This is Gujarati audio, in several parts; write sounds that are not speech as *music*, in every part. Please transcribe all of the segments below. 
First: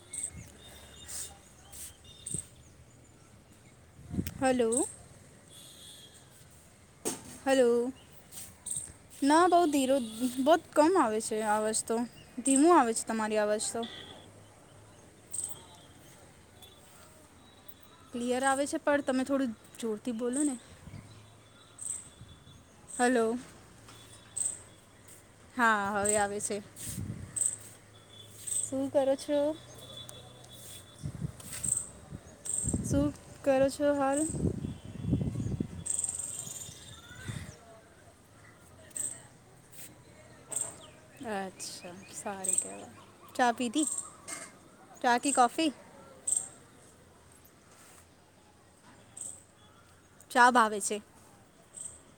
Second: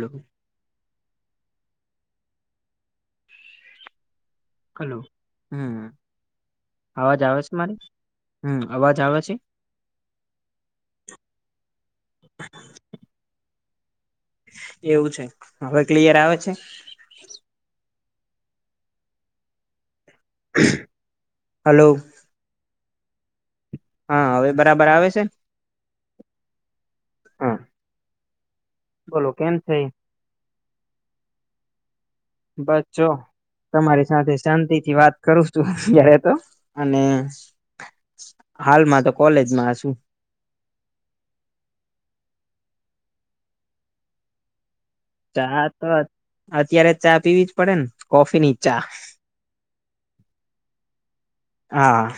હ હલો હમ અવાજ આવે છે મારે હમ અવાજ આવે છે બઉુીરો બહત કમ આવે છે આવાજ તો ધીમું આવે છે તમારી આવાજ તો એવું છે હવે ક્લિયર આવે છે. ક્લિયર આવે છે પણ તમે થોડું જોરથી બોલો ને હલો હલો હા હવે બરાબર આવે છે હા હવે આવે છે હા સુ બોલો કેમ છે. બસ છો શું કરો છો તમારી હાલ સાથે શાંતિથી વાત કરું છું અત્યારે તો અને હાલમાં તો કોલેજમાં છુ. અચ્છા સારી કેવા ચા પીતી ચા તો અત્યારે ચા પીવી જ પડે ને કોફી ની ચા ચા ભ આવે છે. હા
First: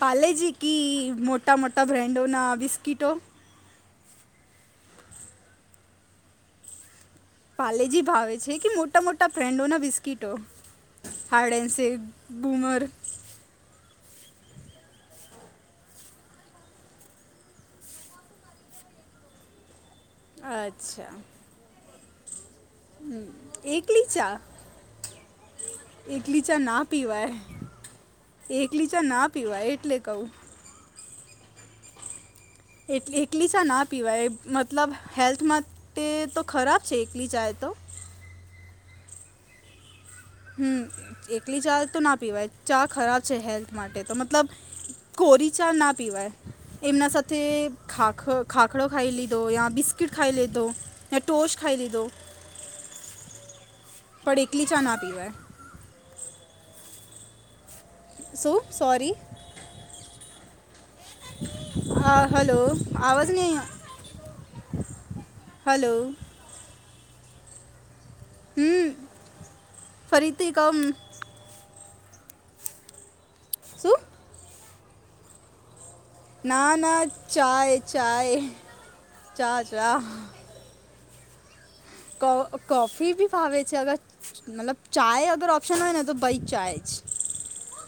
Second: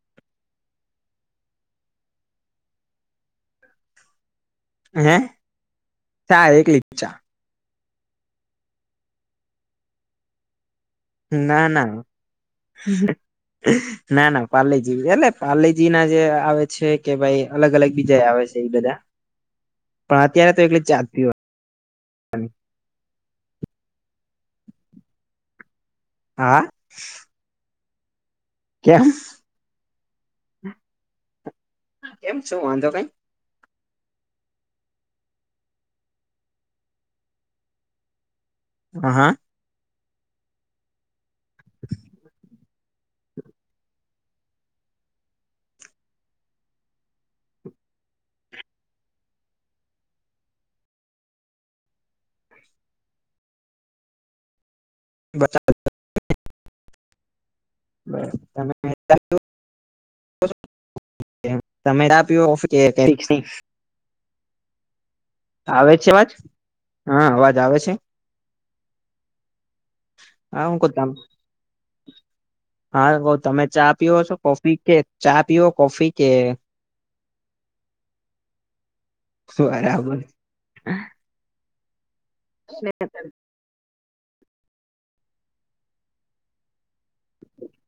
પાલેજી ક મોટા મોટા બ્રાન્ડોના બિસ્કીિટો હે ચાર એક લીપચા પાલેજી ભાવે છે, કે મોટા મોટા ફ્રેન્ડો ના બિસ્કીટો હાડેસે બૂમર હમ ના ના પાલેજી એટલે પાલેજી ના જે આવે છે કે ભાઈ અલગ અલગ બીજા આવે છે એ બધા પણ અત્યારે તો એકલી ચા જ અચ્છા પીવા હ એકલી ચા એકલી ચા હા ના પીવાય એકલી ચા કેમ ના પીવાય એટલે કહુ. કેમ છું વાંધો કઈ એટલે એકલી ચા ના પીવાય મતલબ હેલ્થ માટે તો ખરાબ છે, એકલી ચા તો હ હા હમ એકલી ચા તો ના પીવાય ચા ખરાબ છે, હેલ્થ માટે તો મતલબ કોરી ચા ના પીવાય એમના સાથે ખાખ ખાખડો ખાઈ લીધો યા બિસ્કીટ ખાઈ લીધો ટોચ ખાઈ દીધો પણ એકલી ચા ના પી હોય. અ સું સોરી તમે હા ચા પીવો હલો કોફી આવાજ નહી. *inaudible* આવે છે અવાજ હા અવાજ આવે છે. હમ ફરીથી હ હું કમ કરતામ હા બ તમે ચા શું પીઓ છો, કોફી કે ચા પીવ કોફી કે ના ના ચા ચા ચા ચા બરાબર કો કફી ભી પાવે છે, અગર મતલબ ચાય અગર ઓપ્શન હોય, ને તો બઈ ચાય છે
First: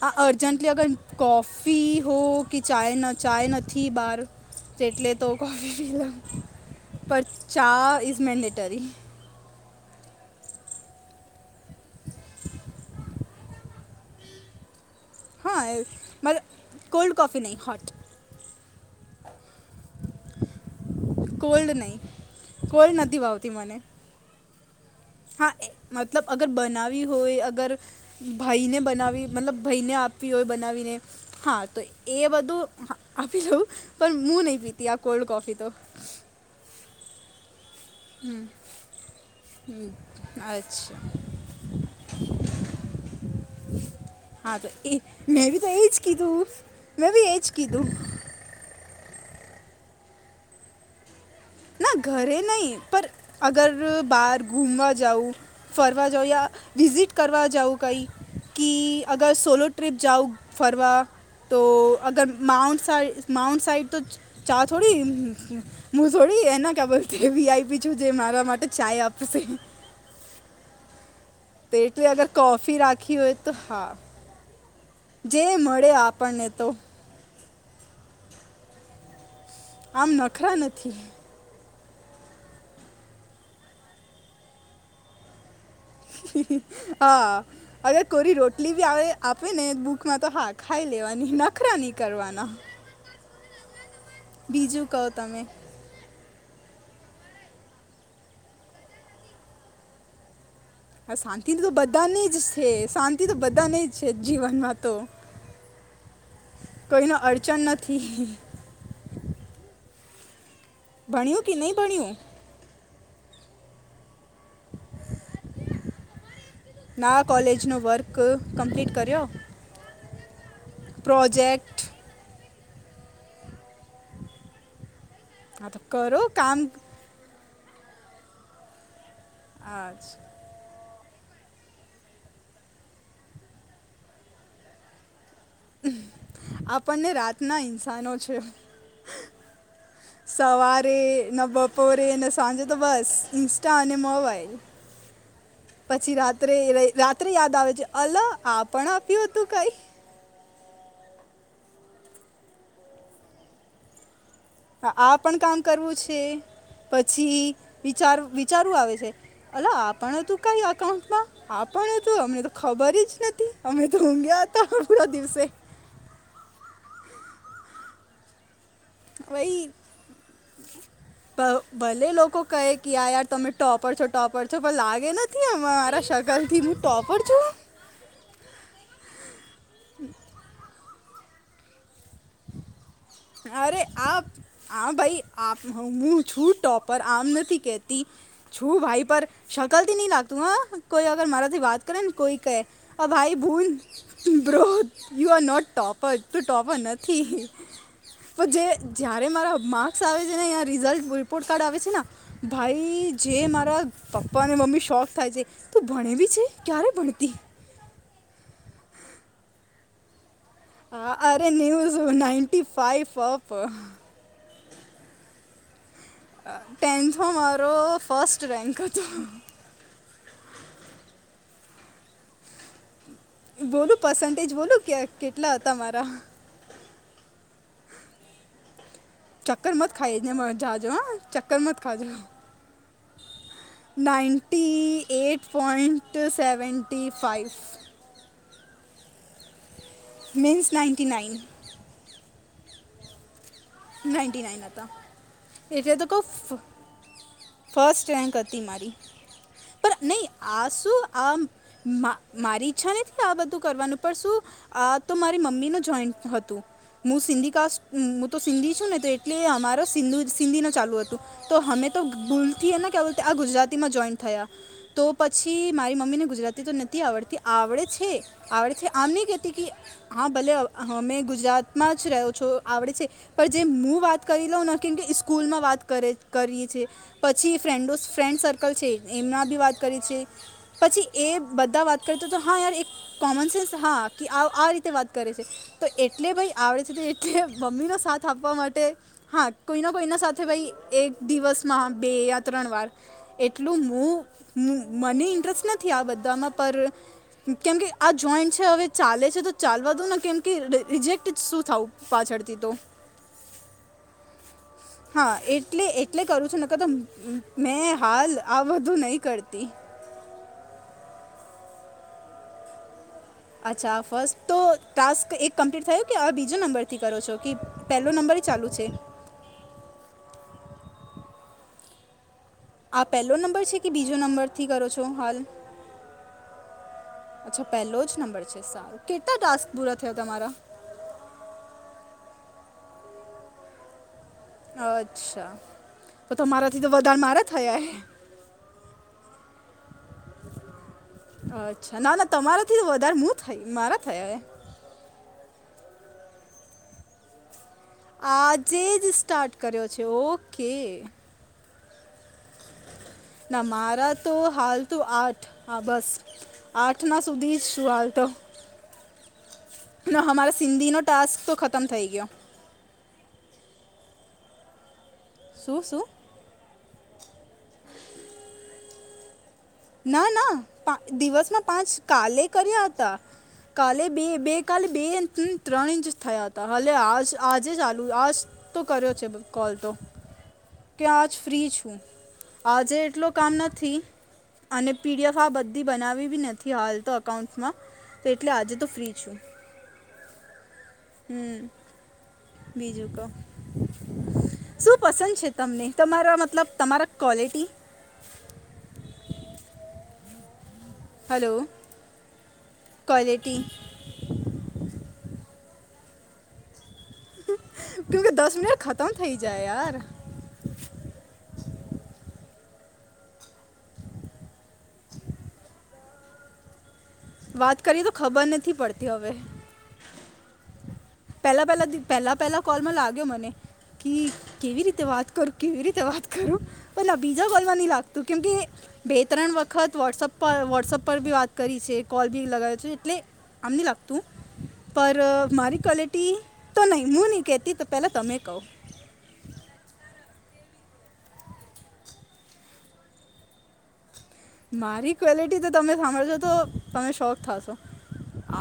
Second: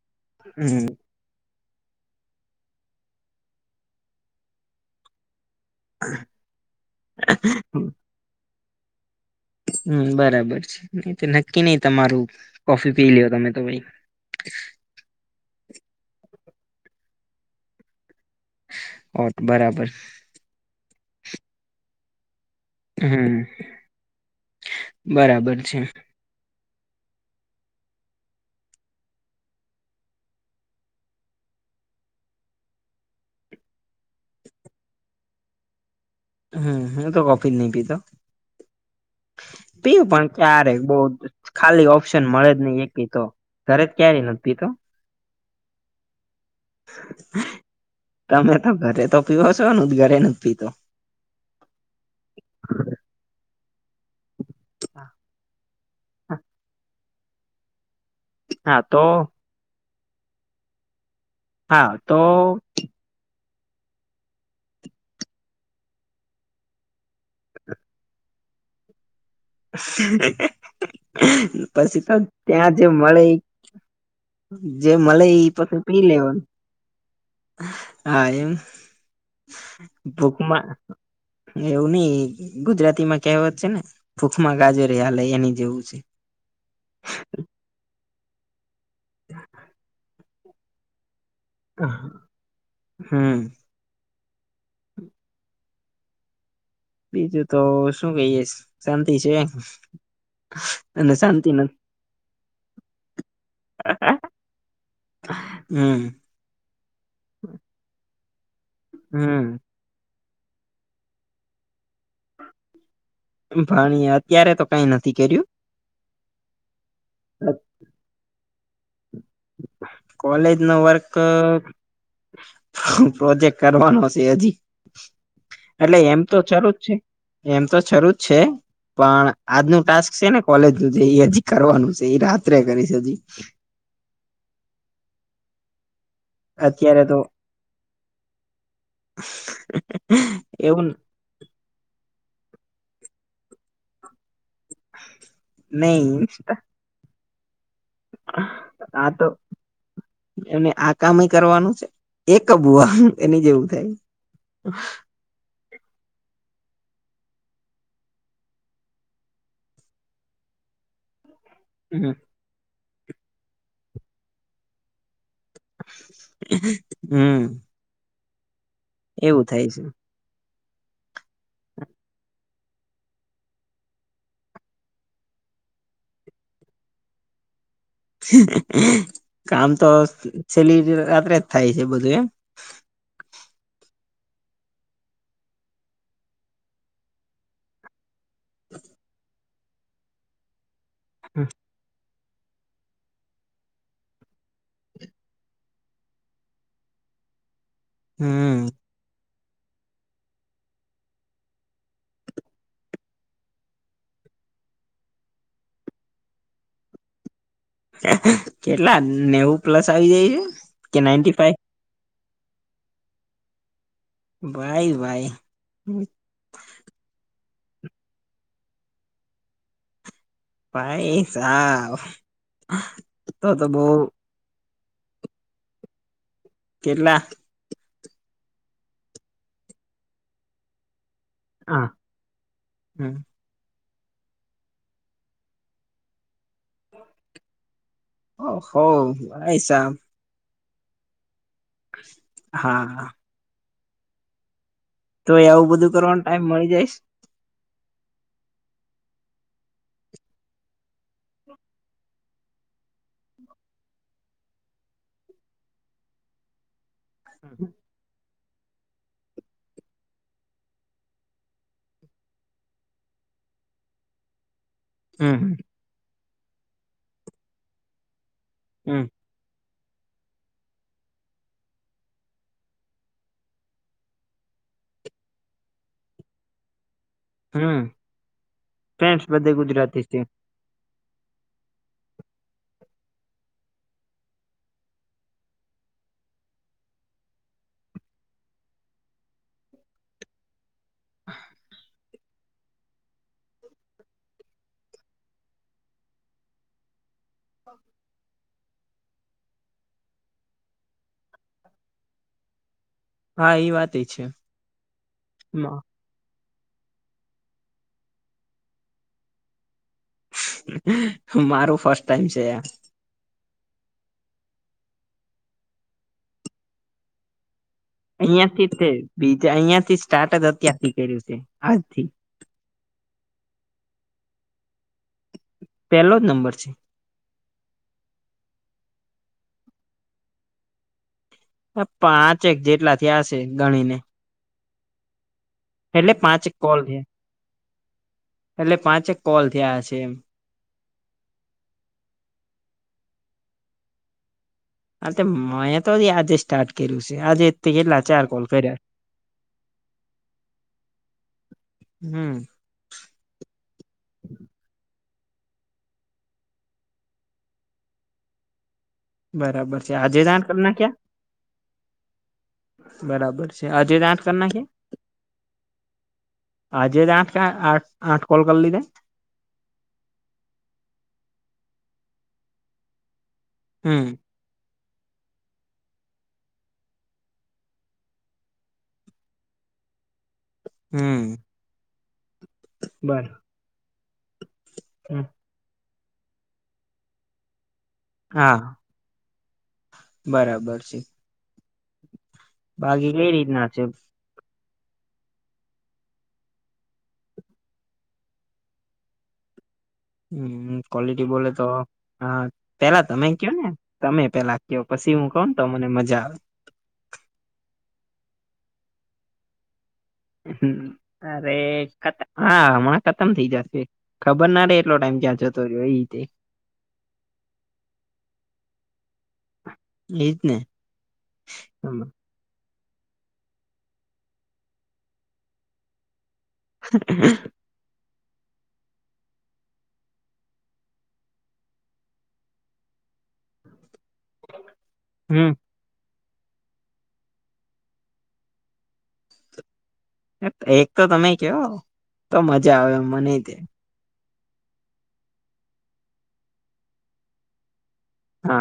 હ અર્જેન્ન્ટલી અગર હમ કોફી હો કે ચાય ચાય નથી બહાર જેટલે તો કફી પી લ પર ચા ઇઝ મેન્ડેટરી હમ બરાબર છે, ન તો નક્કી નહ તમારું કોફી પી લ તમે તો ભાઈ હા એ મરા કોલ્ડ કોફી નહીં હ હોટ ઓ બરાબર કોલ્ડ નહી કોલ્ડ નથી હમ વાવતી મને હા બરાબર છે મતલબ અગર બનાવી હોય, અગર ભાઈને બનાવી, મતલબ ભાઈને આપવી હોય બનાવીને હા તો એ બધું આપી દઉું પણ હું નહી પીતી આ કોલ્ડ કોફી તો હમ હું તો કોફીર નહી પીતો હમ. પીયુ પણ ક્યારે બહુ ખાલી ઓપ્શન મળે જ નહી એક પી તો તરે જ ક્યારેય નથી, હા પીતો તો એ મેં બી તો એજ કીધું મેં બી એજ કીધું તમે તો ઘરે તો પીવ છો ન જ ઘરે ન જ પીતો ના ઘરે નહી, પર અગર બાર ઘૂમવા જાઉં ફરવા જાઉં યા વિઝિટ કરવા જાઉં કંઈ. કે હા તો અગર સોલો ટ્રિપ જાઓ ફરવા તો હા તો અગર માાઉન્ટ માઉન્ટ સાઈડ તો ચા થોડી થોડી એના ખબરથીવી આઈ પી છું જે મારા માટે ચાય આપશે. પછી એટલે તો અગર ત્યાં કોફી જે રાખી મળે ઇ હોય તો હા જે મલા જે એ પછ મળે પી લેવા. આપણને તો હા એમ આમ નખરા ભૂકમાં નથી એવું નઈ ગુજરાતીમાં કહેવત છે ને, ભૂખમાં ગાજરે હાલે એની જેવું. છે હા અગર કોરી રોટલી બી આવે આપે ને ભૂખમાં તો હાક ખાઈ લેવાની નખરા ની કરવાના. હમ બીજું કહો તમે. બીજું તો શું કહીએે શાંતિ છે. હ અને શાંતિ તો નથી બધાને જ છે શાંતિ તો બધાને જ છે જીવનમાં તો હમ. કોઈ નો અડચણ નથી. હમ ભણ્યું કે નહીં ભણ્યું. ભણી અત્યારે તો કઈ નથી કર્યું. ના કોલેજનો વર્ક કમ્પ્લીટ કર્યો. કોલેજ નો વર્ક પ્રોજેક્ટ પ્રોજેક્ટ કરવાનો હશે હજી હા તો એટલે એમ કરો તો કામ ચરૂ જ છે. એમ તો શરૂ જ છે પણ આજનું હા ટાસ્ક જ. છે ને કોલેજ નું છે એ હજી કરવાનું છે એ રાત્રે કરી છે હજી. અત્યારે આપણને તો રાતના ઇન્સાનો છે. એવું સવારે ન બપ બપોરે ને સાંજે તો બસ ઇન્સ્ટા અને મોબાઈલ. નહી પછી રાત્રે રાત્રે યાદ આવે છે. અલ આ પણ આપ્યું હતું કઈ. અનેને આ કામ એ કરવાનું છે એક બુ આ એની જેવું થાય. આ પણ કામ કરવું છે. પછી વિચાર વિચારવું આવે છે અલા આપણ હતું કઈ અકાઉન્ટમાં આપણે તો અમને તો ખબર જ નથી અમે તો ઊંઘ્યા હતા પણ પૂરા દિવસે હમ. એવું થાય વહી. છે ભલે લોકો કહે કે યાર યાર તમે ટોપર છો ટોપર છો પણ લાગે ન ત્યાં મારા શકલ થી હું ટોપર છું. કામ તો છેલ્લી રાત્રે જ થાય છે બધું એમ અરે આપ હા ભાઈ આપ હું છું ટોપર આમ નથી કેતી. છું ભાઈ પર શકલ થી નહી લાગતું હ કોઈ અગર એમ મારાથી વાત કરે ને કોઈ કહે ભાઈ ભૂલ bro you are not topper તુ ટોપર નથી. ઠી હ પણ હમ જે જ્યારે મારા માર્ક્સ આવે છે નેહીં રિઝલ્ટ રિપોર્ટ કાર્ડ આવે છે ને ભાઈ જે મારા પપ્પા અને મમ્મી શોક થાય છે. તું ભણે બી છે ક્યારે ભણતી કેટલા નેવું પ્લસ આવી જાય છે. હ કે નાઈન્ટી અરે ફાઈવ ન્યુઝ નઇન્ટ ફાઈફ અપ. ભાઈ ભાઈ. ટેન્થમાં મારો ફર્સ્ટ રેન્ક હતો ભાઈ સા બોલ પર્સન્ટેજ બોલ કેટલા હતા મારા કેટલા ચક્કર મત ખાઈ મ જાજો હા ચક્કર મત હા ખાજો હમ. Ninety eight point seventy five ઓ હો હશ મીન્સ નાઇન્ટટી નાઇન હા નાઇન્ટી નાઇન આ હતા તો આવવું બધું કરવાનો ટાઈઇમ મળી જાયશ ફસ્ટ રેન્ક હતી મારી પણ નહીં આ શું આ મારી ઈચ્છા નથી આ બધું કરવાનું પણ શું આ તો મારી મમ્મી ન જોઈન્ટ હતું હું સિંધ ક તો સિંધી છું ને, તો એટલે અમારે સિંધી ના ચાલુ હતું. તો અમે તો ભૂલથીએને કે બોલ આ ગુજરાતીમાં જોઈન થયા તો હમ પછી મારી મમ્મીને ગુજરાતી તો નથી આવડતી આવડે છે આવડે છે હમ આમ નહી કતી કે હા ભલે અમે ગુજરાતમાં જ રહ્યો છો આવડે છે પણ જે હું વાત કરી લઉં ના કેમ કે સ્કૂલમાં વાત કરે કરીએ છ છે પછી હમ ફ્રેન્ડો ફ્રેન્ડ સર્કલ છે ફ્રેન્ડસ એમના બધે બી વાત કરે ગુજરાતી છે પછી એ બધા વાત કરએ તો તો હા યાર એક કોમન સેન્સ હા કે આ રીતે વાત કરે છે તો એટલે ભાઈ આવડે છે તો એટલે મમ્મી ન સા સ્ાપવા માટે હા કોઈ ના કોઈના સાથે ભાઈ એક દિવસમાં બે યા ત્રણ વાર એટલું હું મને ઇન્ટરેસ્ટ નથી આ બધામાં પર કેમ કે આ જોઈન્ટ છે હવે ચાલે છે તો ચાલવા દઉ ને કેમ કે રિજેક્ટ શું થાવું પાછળથી તો હા એ વાત છે હા એટલે એટલે કરું છું નકતો મેં હાલ મારું ફર્સ્ટ ટાઈમ છે અચ્છા ફર્સ્ટ તો ટાસ્ક એક કમ્પ્લીટ થયયો કે હ બીજો નંબરથી કરો છો કે પહેલો નંબર ય અહિયાં થી ચાલુ છે બીજા અહિયાંથી સ્ટાર્ટ જ અત્યારથી કર્યું છે આજથી આ પહેલો નંબર છે કે બીજો નંબર થી કરો છો હાલ પેલો જ નંબર છે અચ્છા પહેલો જ નંબર છે સારો કેટલા ટાસ્ક પૂરા થયા તમારા પાંચેક જેટલા થી હશે ગણી ને અચ્છા તો તો પાંચેક કોલ મારાથી તો થયા વધારે મારા થયા હે એટલે પાંચેક કોલ થયા હશે એમ અચ્છા ના ના તમારા થી વધારે મુું થઈ મારા થયા એ અા મેં તો આજે સ્ટાર્ટ કર્યું છે આજે કેલા આજે જ સ્ટાર્ટ કર્યો છે ઓકે હમ ના મારા તો હાલ તો આઠ હા બસ આઠના સુધી જ શું હાલતો બરાબર છે આજે જાણ કર ના ક્યાં સિંધીનો ટાસ્ક તો ખતમ થઈ ગયો બરાબર છે આજ ત આઠ કર નાખ શું શું આજે આઠ આઠ આઠ કોલ કરી લીધે ના ના પા દિવસમાં પાંચ કાલે કર્યા હતા કાલે હમ બે બે કાલે બે ઇંચ ત્રણ ઇંચ થયા હતા હ આ આજે ચાલુ આ તો કર્યો છે કોલ તો કે આજ હમ ફ્રી છું આજે બર એટલો કામ નથી અને પીડીએફ આ બધી બનાવી બી નથી હાલ તો અકાઉન્ટ્સમાં એટલે હા આજે તો ફ્રી છું બરાબર છે હમ બીજું બાકી ક કઈ રીતના છે શું પસંદ છે તમને તમારા મતલબ તમારા ક્વૉલિટી હમ ક્વલિટી બોલે હલો તો હ પેલા તમે કયો ક્વોલિટી ને તમે પેલા કયો પછી હું કોણ તો મને મજા આવે કેમકે દસ મિનટ ખતમ થઇ જાય યાર હ અરે ખત હા હમણાં ખતમ થઇ જશે ખબર ના રે એટલો ટાઈમ ક્યાં જતો રહ્યો એ રીતે વાત કરીએ તો ખબર નથી પડતી હવે એ જ ને પહેલા પહેલા પહેલા પહેલા કોલમાં લાગ્યો મને કે કેવી રીતે વાત કરું કેવી રીતે વાત કરું ના બીજા બોલવા નહી લાગતું કેમ કે બે ત્રણ વખત વોટ્સપ પર વોટ્સઅપ પર બી વાત કરી છે કોલ બી લગાવ્યો છે એટલે આમને લાગતું પર હમ મારી ક્વલિટી તો નહી હું નહી કહેતી તો પેલા તમે કહો એક તો તમે કહ તો મજા આવેમ મને તે મારી ક્વલિટી તો તમે સાંભળજો તો તમે શોખ થશો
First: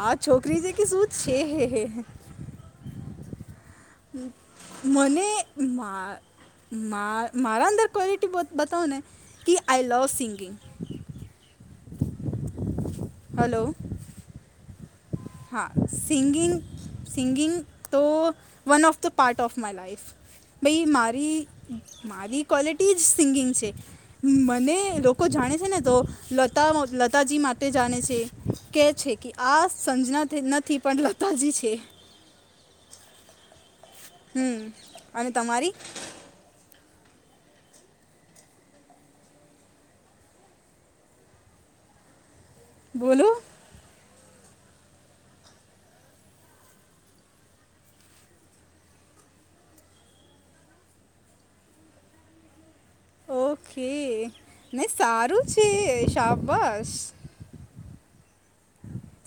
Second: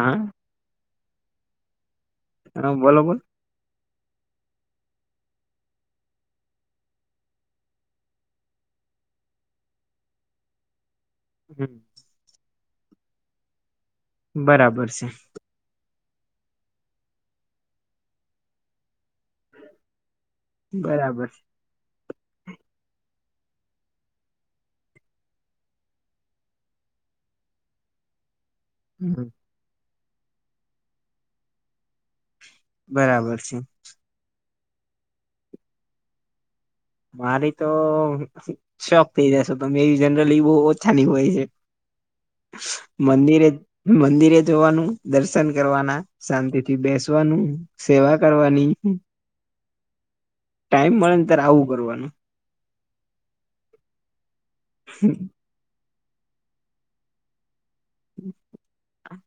આ છોકરી ત્રીજે કે સુૂદ છે હે હ હા બોલો બોલ મને મા મા મારા અંદર ક્વલિટી બ બતાવને કે આઈ લવ સિંગિંગ હમ હલો બરાબર છે હા સિંગિંગ સિંગિંગ તો one of the part of my life ભાઈ બરાબર મારી છે. મારી ક્વોલિટી જ સિંગિંગ છે મને લોકો જાણે છે ને તો લતા લતાજી માટે જાણે છે કે છે હમ, કે આ સંજના નથી પણ લતાજી છે બરાબર છે હમ અને તમારી મારી તો શોખ થઈ જશો તમે એવી જનરલી બહ ઓછાની હોય છે *inaudible* બોલો મંદિરે એ મંદિરે જોવાનું દર્શન કરવાના શાંતિ થી બેસવાનું સેવા કરવાની ટાઈમ મળે ને ત્યારે આવું કરવાનું ઓકે ને સારું છે શાપ બસ હમ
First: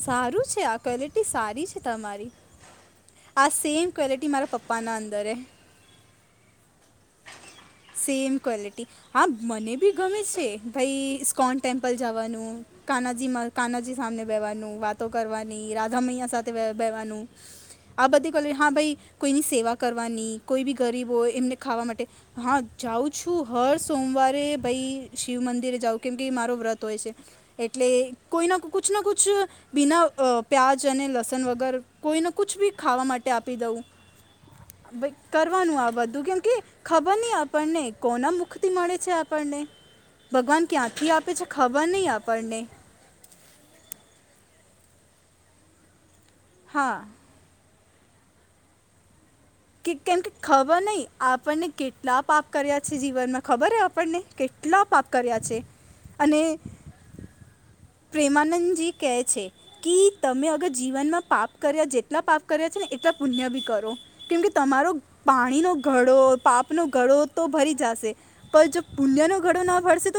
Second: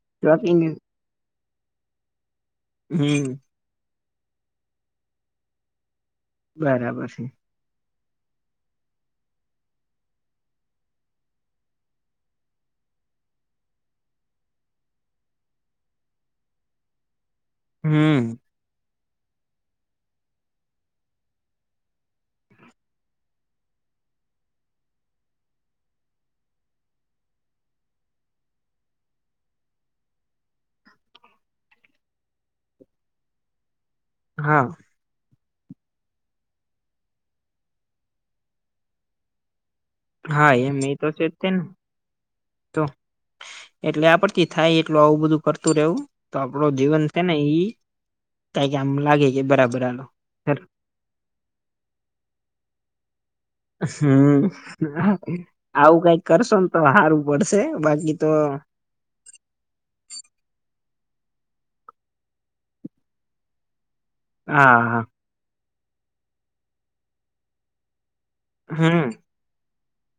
સારું છે આ ક્વલિટી સારી છે તમારી હમ આ સેમ ક્વૉલિટી મારા પપ્પાના અંદર બરાબર છે. સેમ ક્વોલિટી હા મને બી ગમે છે ભાઈ ઇસ્કોન ટેમ્પલ જવાનું કાનાજી કાનાજી સામને બેવાનું કરવાની રાધા મૈયા સાથેવાનું આ હમ બધીલે હા ભાઈ કોઈની સેવા કરવાની કોઈ બી ગરીબ હોય એમને ખાવા માટે હા જાઉં છું હર સોમવારે ભાઈ શિવ મંદિરે જાઉં કેમ કે મારો વ્રત હોય છે એટલે કોઈના ના કુછ ના કુછ બીના પ્યાજ અને લસણ વગર કોઈને કુછ બી ખાવા માટે આપી દઉં. હા. કરવાનું આ બધું કેમ કે ખબર નહી આપણને કોના મુખથી મળે છે આપણને. હા ભગવાન એમ એ તો ક્યાંથી આપે જ છે તે ને ખબર નહી આપણને. તો એટલે આ પરથી થાય એટલ આવું બધું કરતું રહેવું તો આપણું હા જીવન છે ને. એ તઇ આમ લાગે. બરાબર કે હાલો કેમ કે ખબર નહિ આપણને કેટલા પાપ કર્યા છે જીવનમાં. ખબર છે આપણને હમ કેટલા પાપ કર્યા છે આવું કઈક અને કરશો ન તો સારું પડશે બાકી તો પ્રેમાનંદજી કહે છે. કી તમે અગર જીવનમાં પાપ કર્યા જેટલા પાપ કર્યા છે ને એટલા પુણ્ય બી કરો. કેમ કે હા તમારો હા પાણીનો ઘડો પાપનો ઘડો તો ભરી જશે. પણ જો હમ પુણ્ય નો ઘડો ના ભરશે તો